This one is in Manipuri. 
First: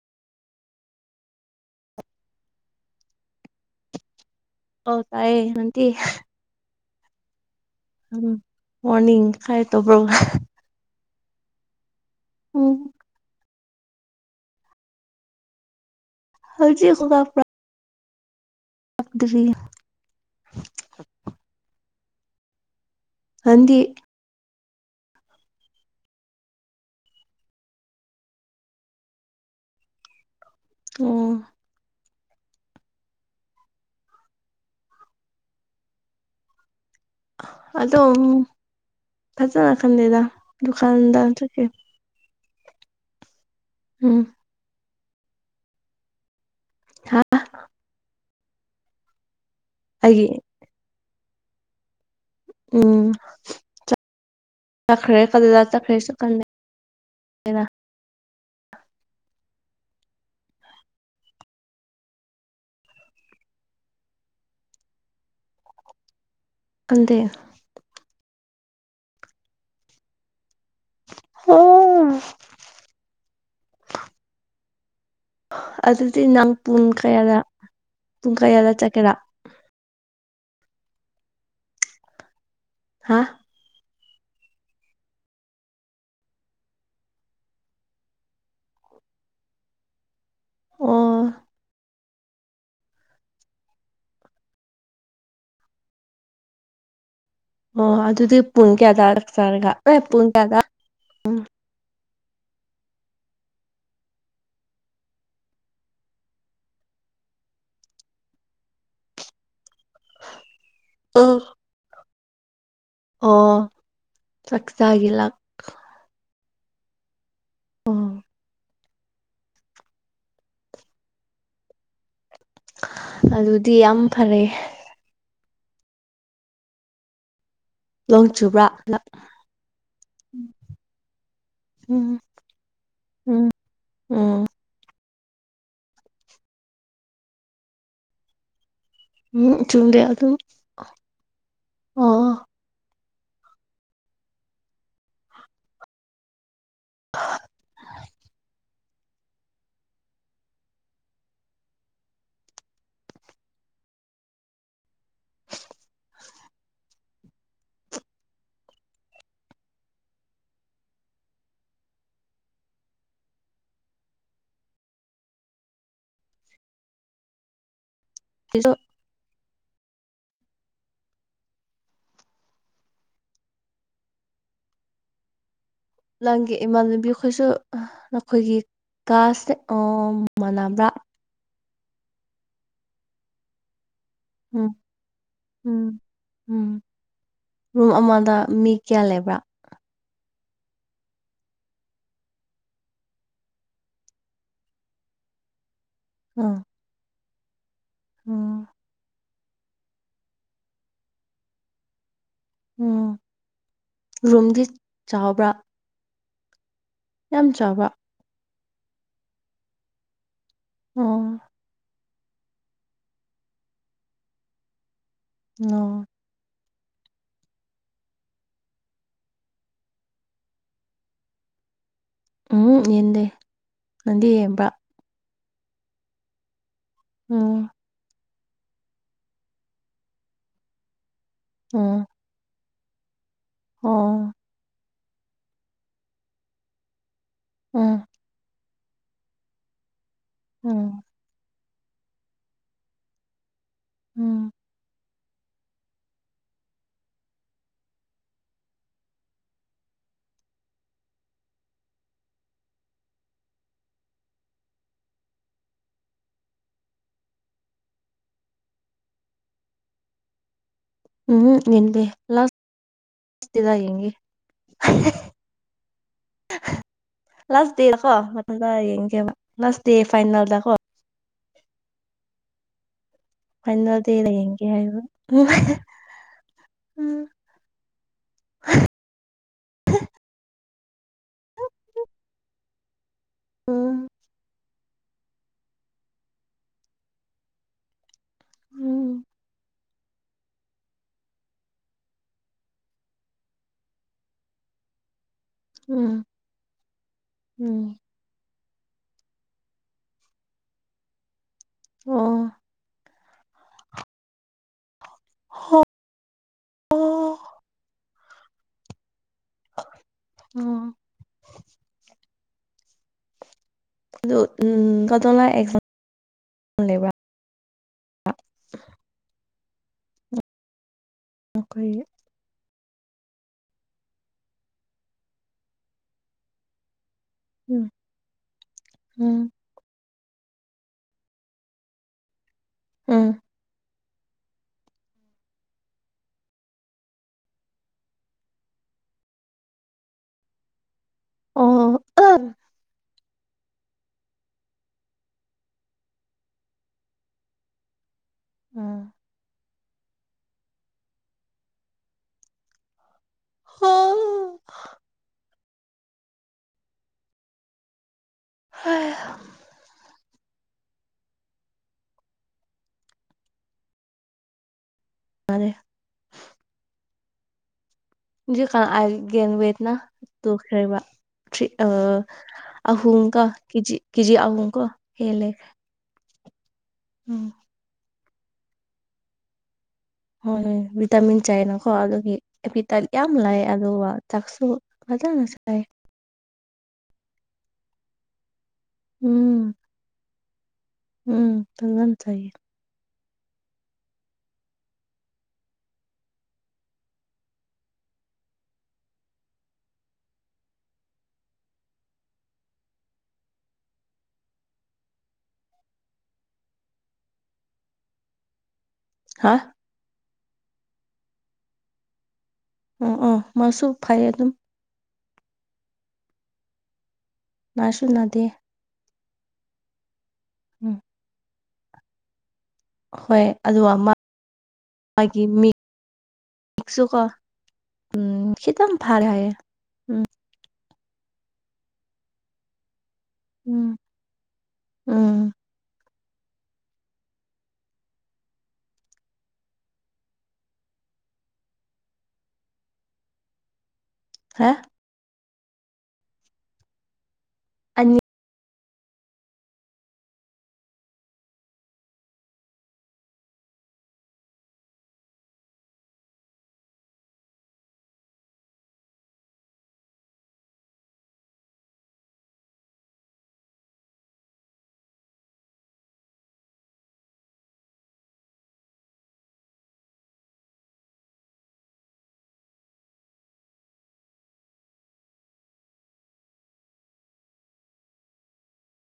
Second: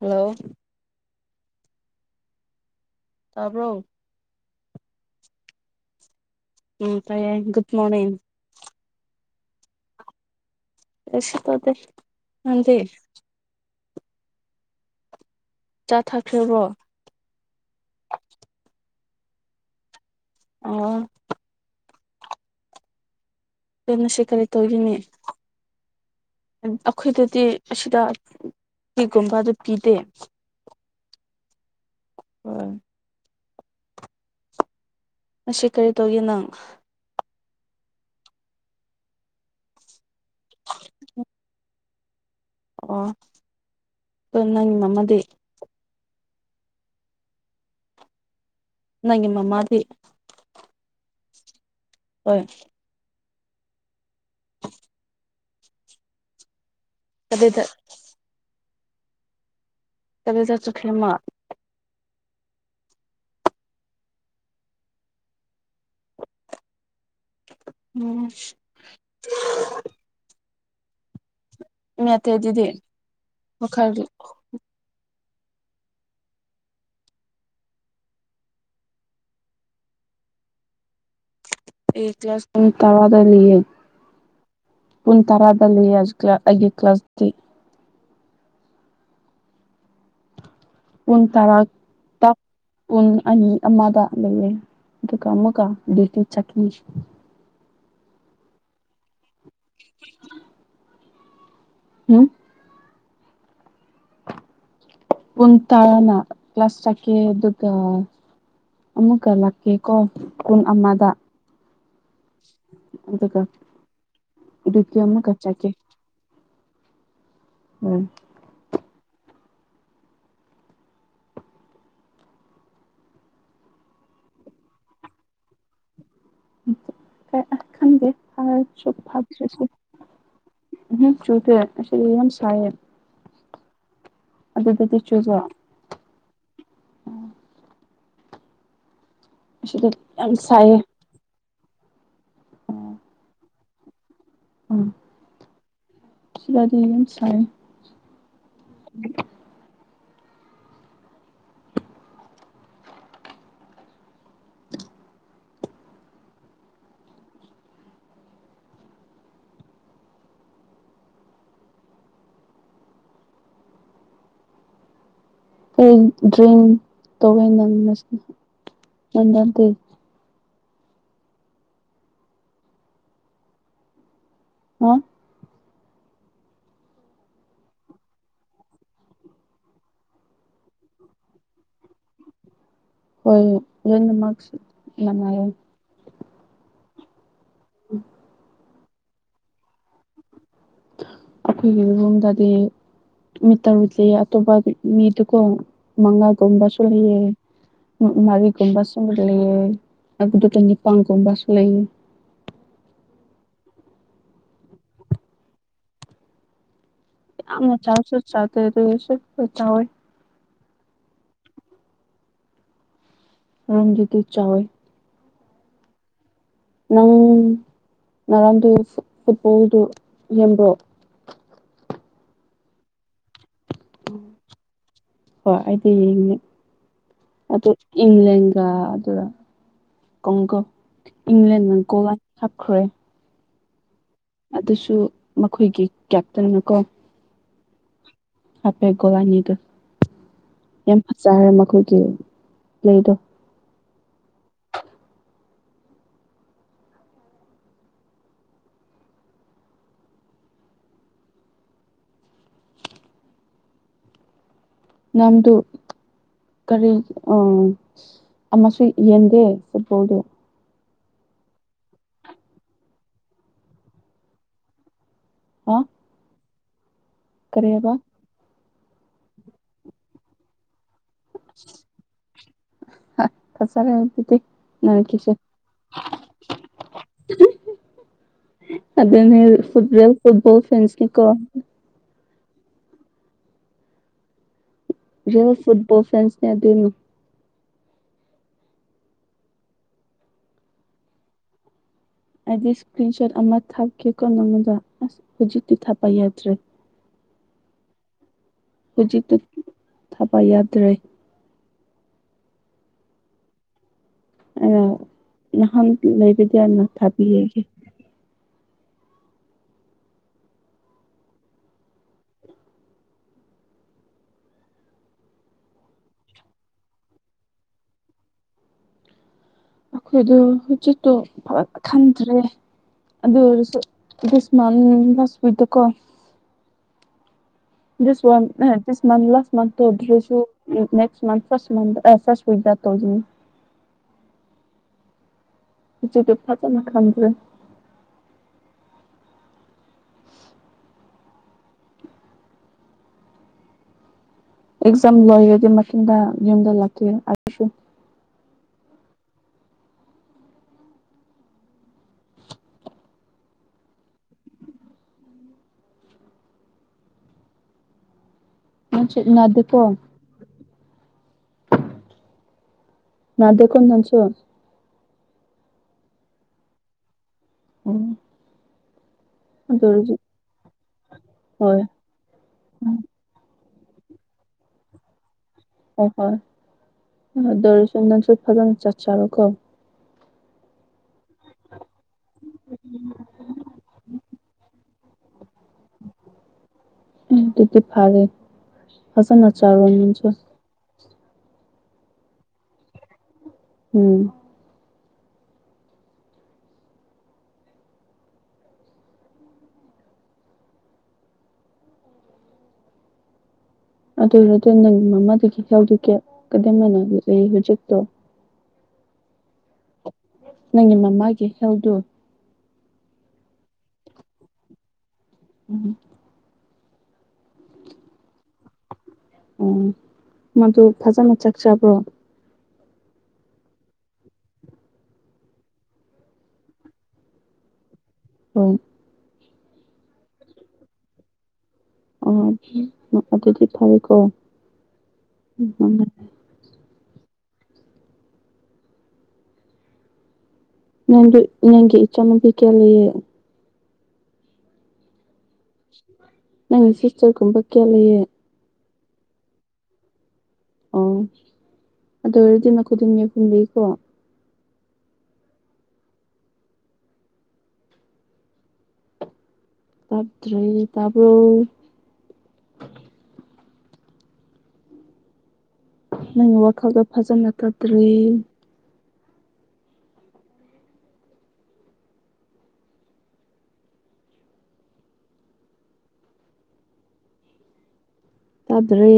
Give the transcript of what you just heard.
ꯍꯜꯂꯣ ꯇꯥꯕ꯭ꯔꯣ ꯑꯣ ꯇꯥꯏꯌꯦ ꯅꯪꯇꯤ ꯎꯝ ꯇꯥꯏ ꯌꯥꯏ ꯒꯨꯇ ꯎꯝ ꯃꯣꯔꯅꯤꯡ ꯍꯥꯏ ꯇꯣꯕ꯭ꯔꯣ ꯀꯩꯁꯨ ꯇꯧꯗꯦ ꯎꯝ ꯅꯪꯗꯤ ꯆꯥ ꯊꯥꯈ꯭ꯔꯤꯕ꯭ꯔꯣ [unintelligible] ꯗꯔꯤ ꯑꯣ ꯍꯟꯗꯤ ꯑꯗꯣ ꯉꯁꯤ ꯀꯔꯤ ꯇꯧꯒꯤꯅꯤ ꯑꯈꯣꯏꯗꯗꯤ ꯑꯁꯤꯗ ꯀꯦꯛꯒꯨꯝꯕ ꯑꯗꯨ ꯄꯤꯗꯦ ꯑꯣ [unintelligible] ꯑꯁꯤ ꯀꯔꯤ ꯇꯧꯒꯦ ꯅꯪ ꯑꯗꯣ ꯐꯖꯟꯅ ꯈꯟꯗꯦꯗ ꯗꯨꯀꯥꯟꯗ ꯆꯠꯀꯦ ꯑꯣ ꯎꯝ ꯅꯪ ꯃꯝꯃꯗꯤ ꯍꯥꯥ ꯅꯪꯒꯤ ꯃꯃꯥꯗꯤ ꯒꯤ ꯍꯣꯏ ꯎꯝ ꯆꯠꯈ꯭ꯔꯦ ꯀꯗꯗ ꯆꯠꯈ꯭ꯔꯦꯁꯨ ꯈꯪꯗꯦ ꯑꯗꯩꯗ ꯑꯗꯨꯗ ꯆꯠꯈꯔꯦ ꯃꯥ ꯈꯪꯗꯦ ꯎꯝ ꯑꯣ ꯃꯤ ꯑꯇꯩꯗꯗꯤ ꯃꯈꯜꯗꯤ ꯑꯗꯨꯗꯤ ꯅꯪ ꯄꯨꯡ ꯀꯌꯥꯗ ꯄꯨꯡ ꯀꯌꯥꯗ ꯆꯠꯀꯦꯔꯥ ꯑꯦ ꯀ꯭ꯂꯥꯁ ꯄꯨꯡ ꯍꯥ ꯇꯔꯥꯗ ꯂꯩꯌꯦ ꯄꯨꯡ ꯇꯔꯥꯗ ꯂꯩꯌꯦ [unintelligible] ꯑꯩꯒꯤ ꯀ꯭ꯂꯥꯁꯇꯤ ꯑꯣ ꯎꯟ ꯇꯔꯥ ꯇ ꯄꯨꯡ ꯑꯅꯤ ꯑꯃꯗ ꯂꯩꯔꯦ ꯑꯗꯨꯒ ꯑꯃꯨꯛꯒ ꯗ ꯌꯨꯇꯤ ꯆꯠꯄꯤꯒ ꯑꯣ ꯑꯗꯨꯗꯤ ꯄꯨꯡ ꯀꯌꯥꯗꯔ ꯆꯥꯔꯒ ꯍꯣꯏ ꯄꯨꯡ ꯀꯌꯥꯗ ꯎꯝ ꯎꯝ ꯄꯨꯡ ꯇꯥꯔꯅ ꯀ꯭ꯂꯥꯁ ꯆꯠꯀꯦ ꯑꯗꯨꯒ ꯑꯃꯨꯛꯀ ꯂꯥꯛꯀꯦ ꯀꯣ ꯀꯨꯟ ꯑꯃꯗ ꯑꯣ ꯑꯗꯨꯒ ꯑꯣ ꯆꯥꯛ [unintelligible] ꯆꯥꯒꯤ ꯑꯃꯨꯛ ꯀꯥ ꯂꯥꯛ ꯆꯠꯀꯦ ꯑꯣ ꯎꯝ ꯑꯗꯨꯗꯤ ꯌꯥꯝ ꯐꯔꯦ ꯀ ꯑꯥ ꯈꯪꯗꯦ ꯅꯣꯡ ꯆꯨꯕ꯭ꯔꯥ ꯐꯔꯁꯨ ꯍꯜꯂꯛ ꯐꯇꯔꯁꯨ ꯎꯝ ꯆꯨꯗꯦ ꯑꯁꯤꯗ ꯎꯝ ꯌꯥꯝ ꯁꯥꯏꯌꯦ ꯎꯝ ꯎꯝ ꯑꯗꯨꯗꯗꯤ ꯆꯨꯕꯔꯥ ꯎꯝ ꯑꯁꯤꯗ ꯆꯨꯝꯗꯦ ꯌꯥꯝ ꯑꯗꯨꯝ ꯁꯥꯏꯌꯦ ꯑꯣ ꯎꯝ ꯁꯤꯗꯗꯤ ꯌꯥꯝ ꯁꯥꯏ ꯍꫭꯔꯦꯟ ꯗ꯭ꯔꯤꯡ ꯇꯧꯕꯩ ꯅꯪ [unintelligible] [inaudible] ꯅꯗꯇꯤ ꯍꯥ ꯅꯪꯒꯤ ꯏꯃꯥꯟꯅꯕꯤꯈꯣꯏꯁꯨ ꯅꯈꯣꯏꯒꯤ ꯀꯥꯁꯦ ꯑꯣ ꯃꯥꯟꯅꯕ꯭ꯔꯥ ꯍꯣꯏ ꯂꯣꯏꯅꯃꯛ ꯎꯝ ꯃꯥꯟꯅꯩꯌꯦ ꯎꯝ ꯎꯝ ꯔꯨꯝ ꯑꯃꯗ ꯃꯤ ꯀꯌꯥ ꯂꯩꯕ꯭ꯔꯥ ꯑꯩꯈꯣꯏꯒꯤ ꯔꯨꯝꯗꯗꯤ ꯃꯤ ꯇꯔꯨꯛ ꯂꯩ ꯑꯇꯣꯞꯄ ꯃꯤꯗꯨꯀꯣ ꯎꯝ ꯃꯉꯥꯒꯨꯝꯕꯁꯨ ꯂꯩꯌꯦ ꯃꯥ ꯎꯝ ꯃꯔꯤꯒꯨꯝꯕꯁꯨ ꯂꯩ ꯂꯩꯑꯦ ꯑꯗꯨꯒ ꯇꯟꯅꯤ ꯄꯥꯡꯒꯨꯝꯕ ꯁꯨꯂꯩ ꯎꯝ ꯔꯨꯝꯗꯤ ꯆꯥꯎꯕ꯭ꯔꯥ ꯌꯥꯝ ꯌꯥꯝꯅ ꯆꯥꯎꯕ꯭ꯔꯥ ꯆꯥꯎꯁꯨ ꯆꯥꯎꯇꯦ ꯑꯗꯨꯑꯣꯏꯁꯨ ꯆꯥꯎꯑꯦ ꯑꯣ ꯔꯨꯝꯗꯨꯇꯤ ꯆꯥꯎꯋꯦ ꯑꯣ ꯅꯪ ꯉꯔꯥꯡꯗꯨ ꯐꯨꯠꯕꯣꯜꯗꯨ ꯌꯦꯡꯕ꯭ꯔꯣ ꯎꯝ ꯌꯦꯟꯗꯦ ꯅꯪꯗꯤ ꯌꯦꯡꯕ꯭ꯔꯥ ꯍꯣꯏ ꯑꯩꯗꯤ ꯌꯦꯡꯉꯦ ꯎꯝ ꯑꯗꯣ ꯏꯪꯂꯦꯟ ꯑ ꯑꯗꯨꯗ ꯀꯣꯡꯒꯣ ꯏꯪꯂꯦꯟꯅ ꯎꯝ ꯒꯣꯜ ꯋꯥꯟ ꯍꯥꯞꯈ꯭ꯔꯦ ꯑꯣ ꯑꯗꯨꯁꯨ ꯃꯈꯣꯏꯒꯤ ꯀꯦꯞꯇꯦꯟꯅ ꯀꯣ ꯑ ꯍꯥꯄꯦꯒꯣꯂꯅꯤꯗ ꯎꯝ ꯌꯥꯝ ꯐꯖꯈꯔꯦ ꯃꯈꯣꯏꯒꯤ ꯄꯂꯦꯗꯣ ꯎꯝ ꯅꯝꯗꯨ ꯀꯔꯤꯑ ꯑꯃꯁꯨ ꯌꯦꯟꯗꯦ ꯐꯨꯠꯕꯣꯜꯗꯣ ꯎꯝ ꯌꯦꯡꯗꯦ [unintelligible] ꯑ ꯂꯥꯁ ꯗꯦ ꯀꯔꯤꯕ ꯀꯣ ꯃꯊꯛꯗ ꯌꯦꯡꯒꯦꯕ ꯂꯥꯁ ꯗꯦ ꯐꯥꯏꯅꯜꯗ ꯀꯣ ꯍ ꯐꯥꯅꯦꯜꯗꯦ ꯗ ꯌꯦꯛꯒꯦ ꯍꯥꯏꯕ ꯎꯝ ꯑꯗꯨꯅꯦ ꯐꯨꯠ [unintelligible] ꯐꯨꯠꯕꯣꯜ ꯐ꯭ꯔꯦꯟꯀꯤ ꯀꯣ ꯎꯝ ꯔꯦꯜ ꯐꯨꯠꯕꯣꯜ ꯐꯦꯟꯁꯅꯦ ꯑꯗꯨꯅ ꯎꯝ ꯑꯩꯗꯤ ꯏꯁꯀ꯭ꯔꯤꯟ ꯁꯣꯠ ꯑꯃ ꯊꯥꯛꯀꯦꯀꯣ ꯅꯪꯉꯣꯟꯗ ꯑꯁ ꯍꯧꯖꯤꯛ ꯎꯝ ꯎꯝ ꯍꯧꯖꯤꯛꯇ ꯊꯥꯕ ꯌꯥꯗ꯭ꯔꯦ ꯑꯣ ꯑꯩꯔ ꯅꯍꯥꯟ ꯂꯩꯕꯗꯤ ꯌꯥꯝꯅ ꯑꯣ ꯊꯥꯕꯤꯔꯒꯦ [unintelligible] ꯑꯗꯨ ꯎꯝ [unintelligible] ꯂꯩꯕ꯭ꯔꯥ ꯑꯈꯣꯏꯗꯣ ꯍꯧꯖꯤꯛꯇꯣ [unintelligible] ꯑꯩꯈꯣꯏꯒꯤ ꯈꯟꯗ꯭ꯔꯦ ꯑꯗꯨ ꯑꯣꯏꯔꯁꯨ ꯗꯤꯁ ꯃꯟ ꯂꯥꯁ ꯋꯤꯛꯇꯀꫭ ꯎꯝ this one this month um last ꯃꯟꯇꫭ ꯑꯗꯨꯗꯁꯨ [unintelligible] [unintelligible] ꯎꯝ ꯍꯧꯖꯤꯛꯇꯤ ꯐꯖꯅ ꯈꯪꯈ꯭ꯔꯦ ꯑꯣ ꯍꫭ [unintelligible] ꯑꯦꯛꯖꯥꯝ ꯂꯣꯏꯔꯗꯤ ꯃꯇꯨꯡꯗ ꯌꯨꯝꯗ ꯂꯥꯛꯀꯦ ꯑꯗꯨꯁꯨ ꯑ [unintelligible] [unintelligible] ꯅꯥꯗꯦꯀꫭ ꯅꯪꯁꯨ ꯅꯥꯗꯦ ꯎꯝ ꯍꯧꯖꯤꯛꯀꯥꯟ [unintelligible] ꯇꯨꯈ꯭ꯔꯦꯕ [unintelligible] ꯑꯍꯨꯝꯀ ꯀꯦꯖꯤ ꯀꯦꯖꯤ ꯑꯍꯨꯝꯀꫭ ꯍꯦꯜꯂꯦ [unintelligible] ꯎꯝ ꯍꯣꯏ ꯑꯗꯨ ꯑꯣꯏꯔꯁꯨ ꯅꯪꯁꯨ ꯐꯖꯅ ꯆꯠꯆꯔꯣꯀꯣ ꯍꯣꯏ ꯍꫭꯏ ꯚꯤꯇꯥꯃꯤꯟ ꯆꯥꯏꯅꯀꯣ ꯑꯗꯨꯒꯤ [unintelligible] ꯌꯥꯝ ꯂꯥꯛꯏ ꯑꯗꯨꯒ ꯆꯥꯛꯁꯨ ꯐꯖꯅ ꯆꯥꯏ ꯑꯗꯨꯗꯤ ꯐꯔꯦ ꯐꯖꯅ ꯎꯝ ꯆꯥꯔꫭ ꯅꯪꯁꯨ ꯎꯝ [unintelligible] ꯆꯥꯏꯌꯦ ꯎꯝ ꯑꯗꯨ ꯑꫭꯏꯔꯗꯤ ꯅꯪ ꯃꯃꯥꯗꯒꯤ [unintelligible] ꯍꯨꯖꯤꯛꯇꯣ ꯍꯥ ꯅꯪꯒꯤ ꯃꯃꯥꯒꯤ ꯍꯦꯜꯗꯨ ꯑꯣ ꯑꯣ ꯃꯥꯁꯨ ꯐꯩ ꯑꯗꯨꯝ ꯎꯝ ꯅꯥꯁꯨꯨ ꯅꯥꯗꯦ ꯑꯣ ꯃꯥꯗꯨ ꯎꯝ ꯐꯖꯅ ꯆꯥꯛ ꯆꯥꯕ꯭ꯔꯣ ꯍꯣꯏ ꯑꯗꯨꯒ ꯃꯥ ꯒꯤ ꯃꯤ ꯁꯨꯀꯣ ꯎꯝ ꯍꯣꯏ ꯈꯤꯇꯝ ꯐꯔꯦ ꯍꯥꯏꯌꯦ ꯎꯝ ꯑꯣ ꯑꯗꯨꯗꯤ ꯎꯝ ꯐꯩꯀꯣ ꯎꯝ [unintelligible] ꯅꯪꯗꯨ ꯅꯪꯒꯤ ꯏꯆꯥꯅꯅꯨꯄꯤ ꯀꯌꯥ ꯂꯩꯌꯦ ꯍꯥ ꯅꯪꯒꯤ ꯁꯤꯁꯇꯔ ꯒꯨꯝꯕ ꯀꯌꯥ ꯑꯅꯤ ꯂꯩꯌꯦ ꯑꯣ ꯑꯗꯨ ꯑꯣꯏꯔꯗꯤ [unintelligible] [unintelligible] ꯇꯥꯕ꯭ꯔꯣ ꯅꯪꯒꯤ ꯋꯥꯈꯜꯗꫭ ꯐꯖꯅ ꯀꯠꯇ꯭ꯔꯤ ꯇꯥꯗ꯭ꯔꯦ